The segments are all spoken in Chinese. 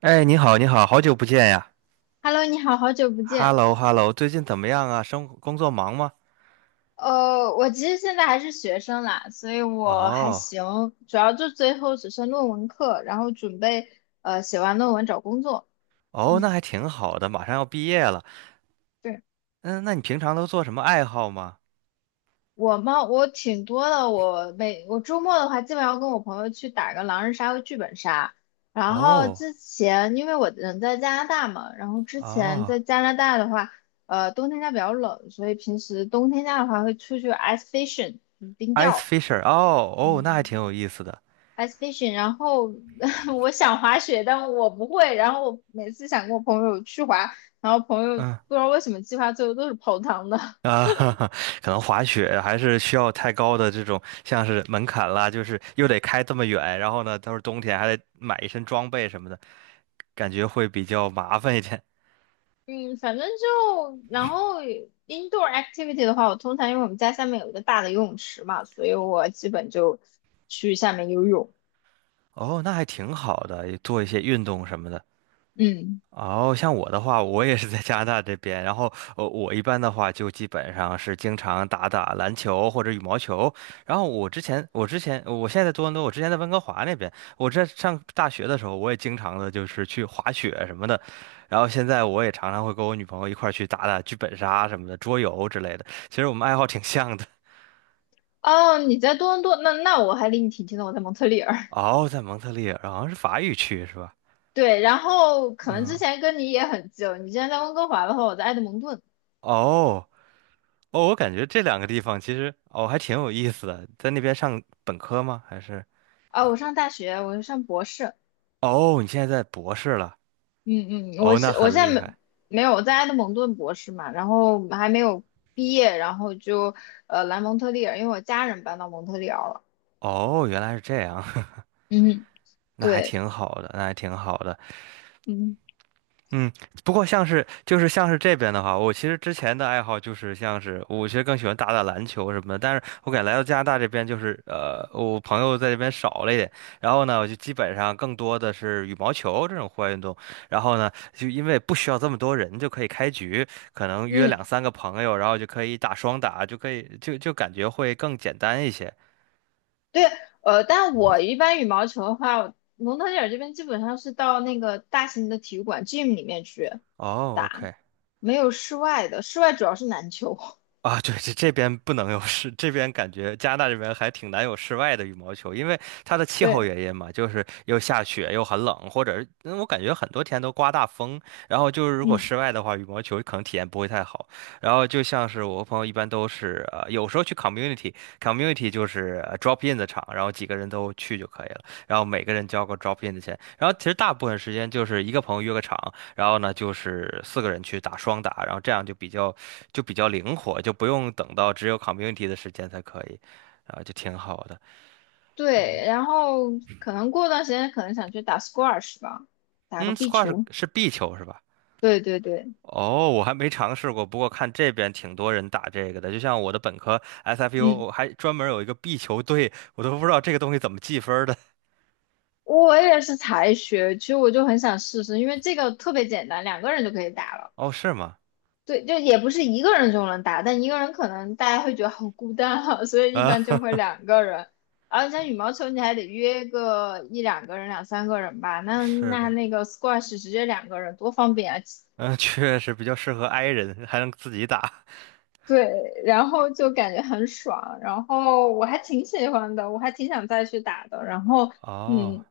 哎，你好，你好，好久不见呀 Hello，你好，好久不见。！Hello，Hello，最近怎么样啊？生活工作忙吗？我其实现在还是学生啦，所以我还哦，行，主要就最后只剩论文课，然后准备写完论文找工作。哦，那嗯，还挺好的，马上要毕业了。对，嗯，那你平常都做什么爱好吗？我嘛，我挺多的，我周末的话，基本上跟我朋友去打个狼人杀和剧本杀。然后哦，之前因为我人在加拿大嘛，然后之前在哦加拿大的话，冬天家比较冷，所以平时冬天家的话会出去 ice fishing 冰，ice 钓。fisher，哦，哦，那还嗯。挺有意思的。ice f i s h i n 然后 我想滑雪，但我不会。然后我每次想跟我朋友去滑，然后朋友嗯不知道为什么计划最后都是泡汤的。啊，哈哈，可能滑雪还是需要太高的这种像是门槛啦，就是又得开这么远，然后呢，都是冬天还得买一身装备什么的，感觉会比较麻烦一点。嗯，反正就然后 indoor activity 的话，我通常因为我们家下面有一个大的游泳池嘛，所以我基本就去下面游泳。哦，那还挺好的，也做一些运动什么的。嗯，哦，像我的话，我也是在加拿大这边，然后我一般的话就基本上是经常打打篮球或者羽毛球。然后我之前，我之前，我现在在多伦多，我之前在温哥华那边，我在上大学的时候，我也经常的就是去滑雪什么的。然后现在我也常常会跟我女朋友一块儿去打打剧本杀什么的，桌游之类的。其实我们爱好挺像的。哦，你在多伦多，那我还离你挺近的，我在蒙特利尔。哦，在蒙特利尔，好像是法语区是吧？对，然后可能嗯，之前跟你也很近，你之前在温哥华的话，我在埃德蒙顿。哦。哦，我感觉这两个地方其实哦还挺有意思的，在那边上本科吗？还是啊、我上大学，我上博士，哦，你现在在博士了？嗯嗯，哦，那我很厉现在没害。没有我在埃德蒙顿博士嘛，然后还没有毕业，然后就来蒙特利尔，因为我家人搬到蒙特利尔了。哦，原来是这样，嗯，那还对，挺好的，那还挺好的。嗯嗯，不过像是这边的话，我其实之前的爱好就是像是我其实更喜欢打打篮球什么的，但是我感觉来到加拿大这边就是我朋友在这边少了一点，然后呢，我就基本上更多的是羽毛球这种户外运动，然后呢，就因为不需要这么多人就可以开局，可能约嗯，两三个朋友，然后就可以打双打，就可以就感觉会更简单一些。对，但我一般羽毛球的话，我蒙特利尔这边基本上是到那个大型的体育馆 gym 里面去哦打，，OK。没有室外的，室外主要是篮球。啊，对，这这边不能有室，这边感觉加拿大这边还挺难有室外的羽毛球，因为它的气候对，原因嘛，就是又下雪又很冷，或者嗯我感觉很多天都刮大风，然后就是如果嗯，室外的话，羽毛球可能体验不会太好。然后就像是我和朋友一般都是，有时候去 community 就是drop in 的场，然后几个人都去就可以了，然后每个人交个 drop in 的钱，然后其实大部分时间就是一个朋友约个场，然后呢就是四个人去打双打，然后这样就比较。就比较灵活，就不用等到只有 community 的时间才可以，啊，就挺好的。对，然后可能过段时间可能想去打 squash 吧，打个嗯壁，squash 球。是壁球是吧？对对对。哦，我还没尝试过，不过看这边挺多人打这个的，就像我的本科 SFU，嗯。我还专门有一个壁球队，我都不知道这个东西怎么计分儿的。我也是才学，其实我就很想试试，因为这个特别简单，两个人就可以打了。哦，是吗？对，就也不是一个人就能打，但一个人可能大家会觉得好孤单啊，所以一啊，般就会两个人。而且像羽毛 球，你还得约个一两个人、两三个人吧。那是那的，那个 squash 直接两个人多方便啊！嗯，确实比较适合 i 人，还能自己打。对，然后就感觉很爽，然后我还挺喜欢的，我还挺想再去打的。哦。嗯，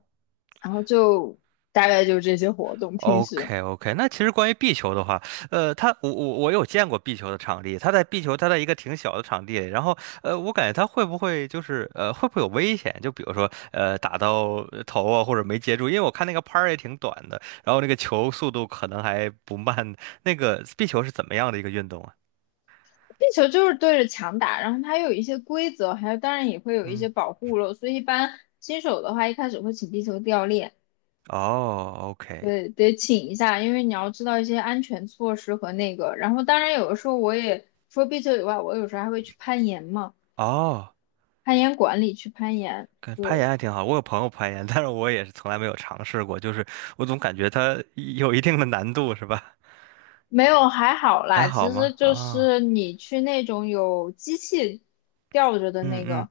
然后就大概就这些活动，平时。OK OK，那其实关于壁球的话，它我有见过壁球的场地，它在壁球它在一个挺小的场地，然后我感觉它会不会就是会不会有危险？就比如说打到头啊或者没接住，因为我看那个拍儿也挺短的，然后那个球速度可能还不慢。那个壁球是怎么样的一个运动啊？地球就是对着墙打，然后它有一些规则，还有当然也会有一嗯，些保护了，所以一般新手的话，一开始会请地球掉链，哦，OK，对，得请一下，因为你要知道一些安全措施和那个。然后当然有的时候我也除了壁球以外，我有时候还会去攀岩嘛，哦。攀岩馆里去攀岩，跟攀对，岩还挺好，我有朋友攀岩，但是我也是从来没有尝试过，就是我总感觉它有一定的难度，是吧？没有，还好还啦，其好吗？实就啊，是你去那种有机器吊着的嗯那嗯，个。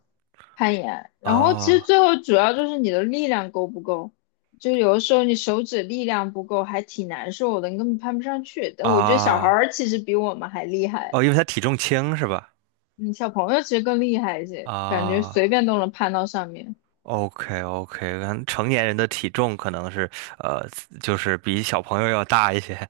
攀岩，然后其实哦最后主要就是你的力量够不够，就有的时候你手指力量不够，还挺难受的，你根本攀不上去。但我觉得小孩啊儿其实比我们还厉害，哦，因为他体重轻是吧？嗯，小朋友其实更厉害一些，感觉随啊便都能攀到上面。，OK OK，可能成年人的体重可能是呃，就是比小朋友要大一些，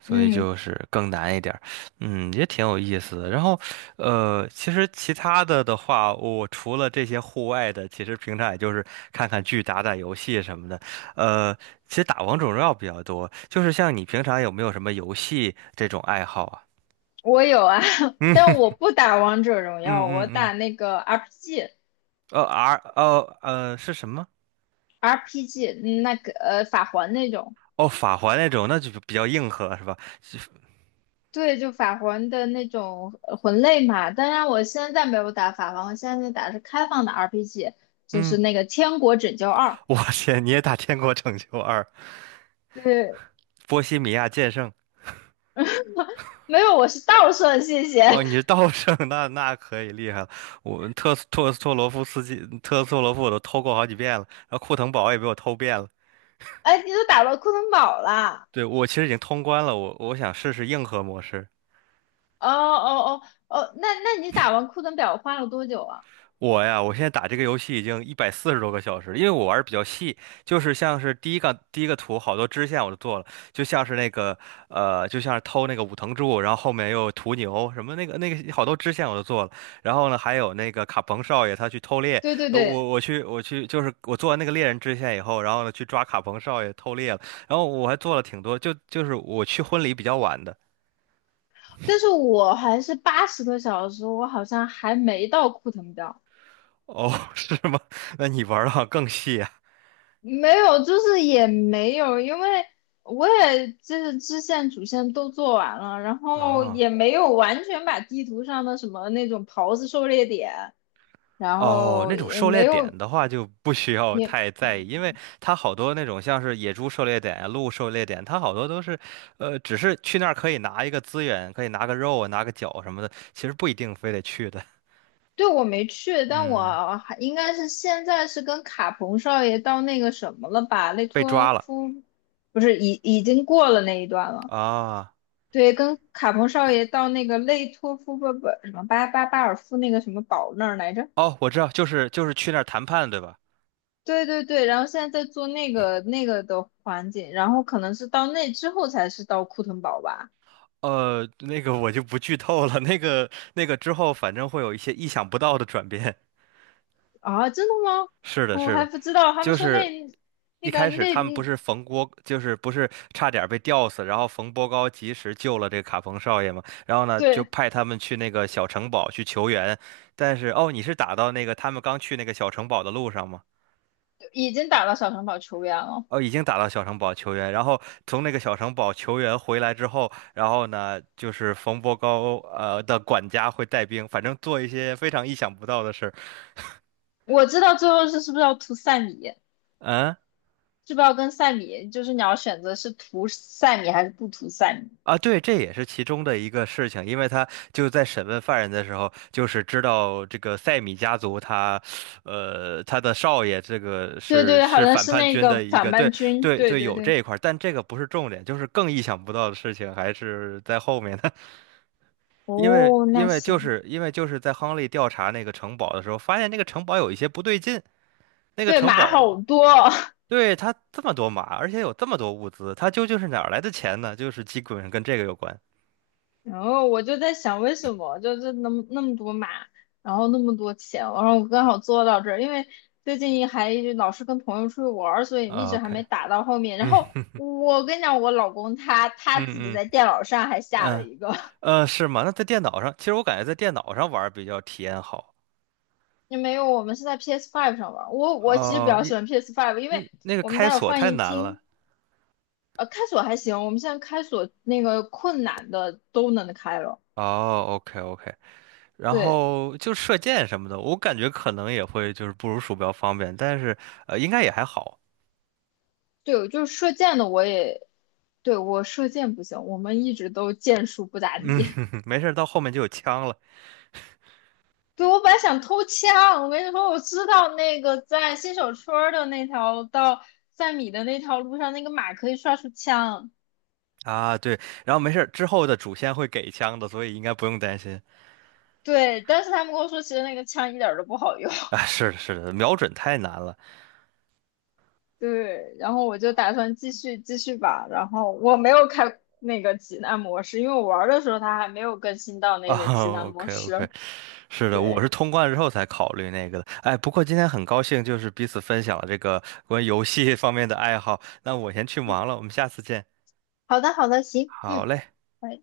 所以嗯，就是更难一点儿。嗯，也挺有意思的。然后其实其他的的话，我除了这些户外的，其实平常也就是看看剧、打打游戏什么的。呃，其实打王者荣耀比较多。就是像你平常有没有什么游戏这种爱好啊？我有啊，但嗯我不打王者荣嗯耀，嗯我嗯，打那个 RPG，RPG，哦 R 哦是什么？那个法环那种。哦，法环那种，那就比较硬核是吧？对，就法环的那种魂类嘛。当然，我现在没有打法环，我现在打的是开放的 RPG,就是嗯，那个《天国拯救二》。我天，你也打《天国拯救二》对，《波西米亚剑圣》没有，我是倒顺，谢谢。哦，你是 道圣，那那可以厉害了。我特斯托斯托罗夫斯基、特斯托罗夫我都偷过好几遍了，然后库腾堡也被我偷遍了。哎，你都打到库腾堡了？对，我其实已经通关了，我想试试硬核模式。哦哦哦，哦，那你打完库腾堡花了多久啊？我呀，我现在打这个游戏已经140多个小时了因为我玩的比较细，就是像是第一个图好多支线我都做了，就像是那个就像是偷那个武藤柱，然后后面又有屠牛什么那个好多支线我都做了，然后呢还有那个卡彭少爷他去偷猎，对对对，我去就是我做完那个猎人支线以后，然后呢去抓卡彭少爷偷猎了，然后我还做了挺多，就是我去婚礼比较晚的，但是我还是80个小时，我好像还没到库腾堡。哦，是吗？那你玩的更细啊。没有，就是也没有，因为我也就是支线主线都做完了，然后啊也没有完全把地图上的什么那种袍子狩猎点，然哦，后那种也狩猎没点有的话就不需要也太在意，因为它好多那种像是野猪狩猎点呀、鹿狩猎点，它好多都是，只是去那儿可以拿一个资源，可以拿个肉啊、拿个角什么的，其实不一定非得去的。对，我没去，但嗯，我还应该是现在是跟卡彭少爷到那个什么了吧，雷被托抓了夫不是已经过了那一段了。啊！对，跟卡彭少爷到那个雷托夫不不什么巴尔夫那个什么堡那儿来着？哦，我知道，就是就是去那儿谈判，对吧？对对对，然后现在在做那个的环境，然后可能是到那之后才是到库腾堡吧？那个我就不剧透了，那个之后反正会有一些意想不到的转变。啊，真的吗？是的，我是还的，不知道，他们就说是那一那个开始那他们不是冯波，就是不是差点被吊死，然后冯波高及时救了这个卡冯少爷嘛，然后呢就对，派他们去那个小城堡去求援，但是哦，你是打到那个他们刚去那个小城堡的路上吗？已经打到小城堡球员了。哦，已经打到小城堡求援，然后从那个小城堡求援回来之后，然后呢，就是冯波高的管家会带兵，反正做一些非常意想不到的事儿。我知道最后是不是要涂塞米，嗯，是不是要跟塞米，就是你要选择是涂塞米还是不涂塞米？啊，对，这也是其中的一个事情，因为他就在审问犯人的时候，就是知道这个塞米家族他，他的少爷这个对对，好是像反是叛那军个的一反个，叛对军，对对对，对有这对。一块儿，但这个不是重点，就是更意想不到的事情还是在后面的，哦，那行，因为就是在亨利调查那个城堡的时候，发现那个城堡有一些不对劲，那个对城马堡好多。对他这么多马，而且有这么多物资，他究竟是哪儿来的钱呢？就是基本上跟这个有关。然后我就在想，为什么就是那么多码，然后那么多钱，然后我刚好做到这儿，因为最近还一直老是跟朋友出去玩儿，所以一啊 直还 OK。没打到后面。然嗯。后我跟你讲，我老公他嗯自己嗯在电脑上还下了嗯，一个，是吗？那在电脑上，其实我感觉在电脑上玩儿比较体验好。也没有，我们是在 p s Five 上玩儿。我其实比哦，较一喜欢 p s Five,因为嗯，那个我们开家有锁放太映难了。厅，开锁还行，我们现在开锁那个困难的都能开了，哦，OK OK，然对。后就射箭什么的，我感觉可能也会就是不如鼠标方便，但是应该也还好。对，就是射箭的我也，对，我射箭不行，我们一直都箭术不咋地。没事儿，到后面就有枪了对，我本来想偷枪，我跟你说，我知道那个在新手村儿的那条到三米的那条路上，那个马可以刷出枪。啊。对，然后没事儿，之后的主线会给枪的，所以应该不用担心对，但是他们跟我说，其实那个枪一点儿都不好用。啊。是的，是的，瞄准太难了 对，然后我就打算继续继续吧。然后我没有开那个极难模式，因为我玩儿的时候它还没有更新到啊。那个极难 模 OK OK。式。是的，我对，是通关之后才考虑那个的。哎，不过今天很高兴，就是彼此分享了这个关于游戏方面的爱好。那我先去忙了，我们下次见。好的好的，行，好嗯。嘞。拜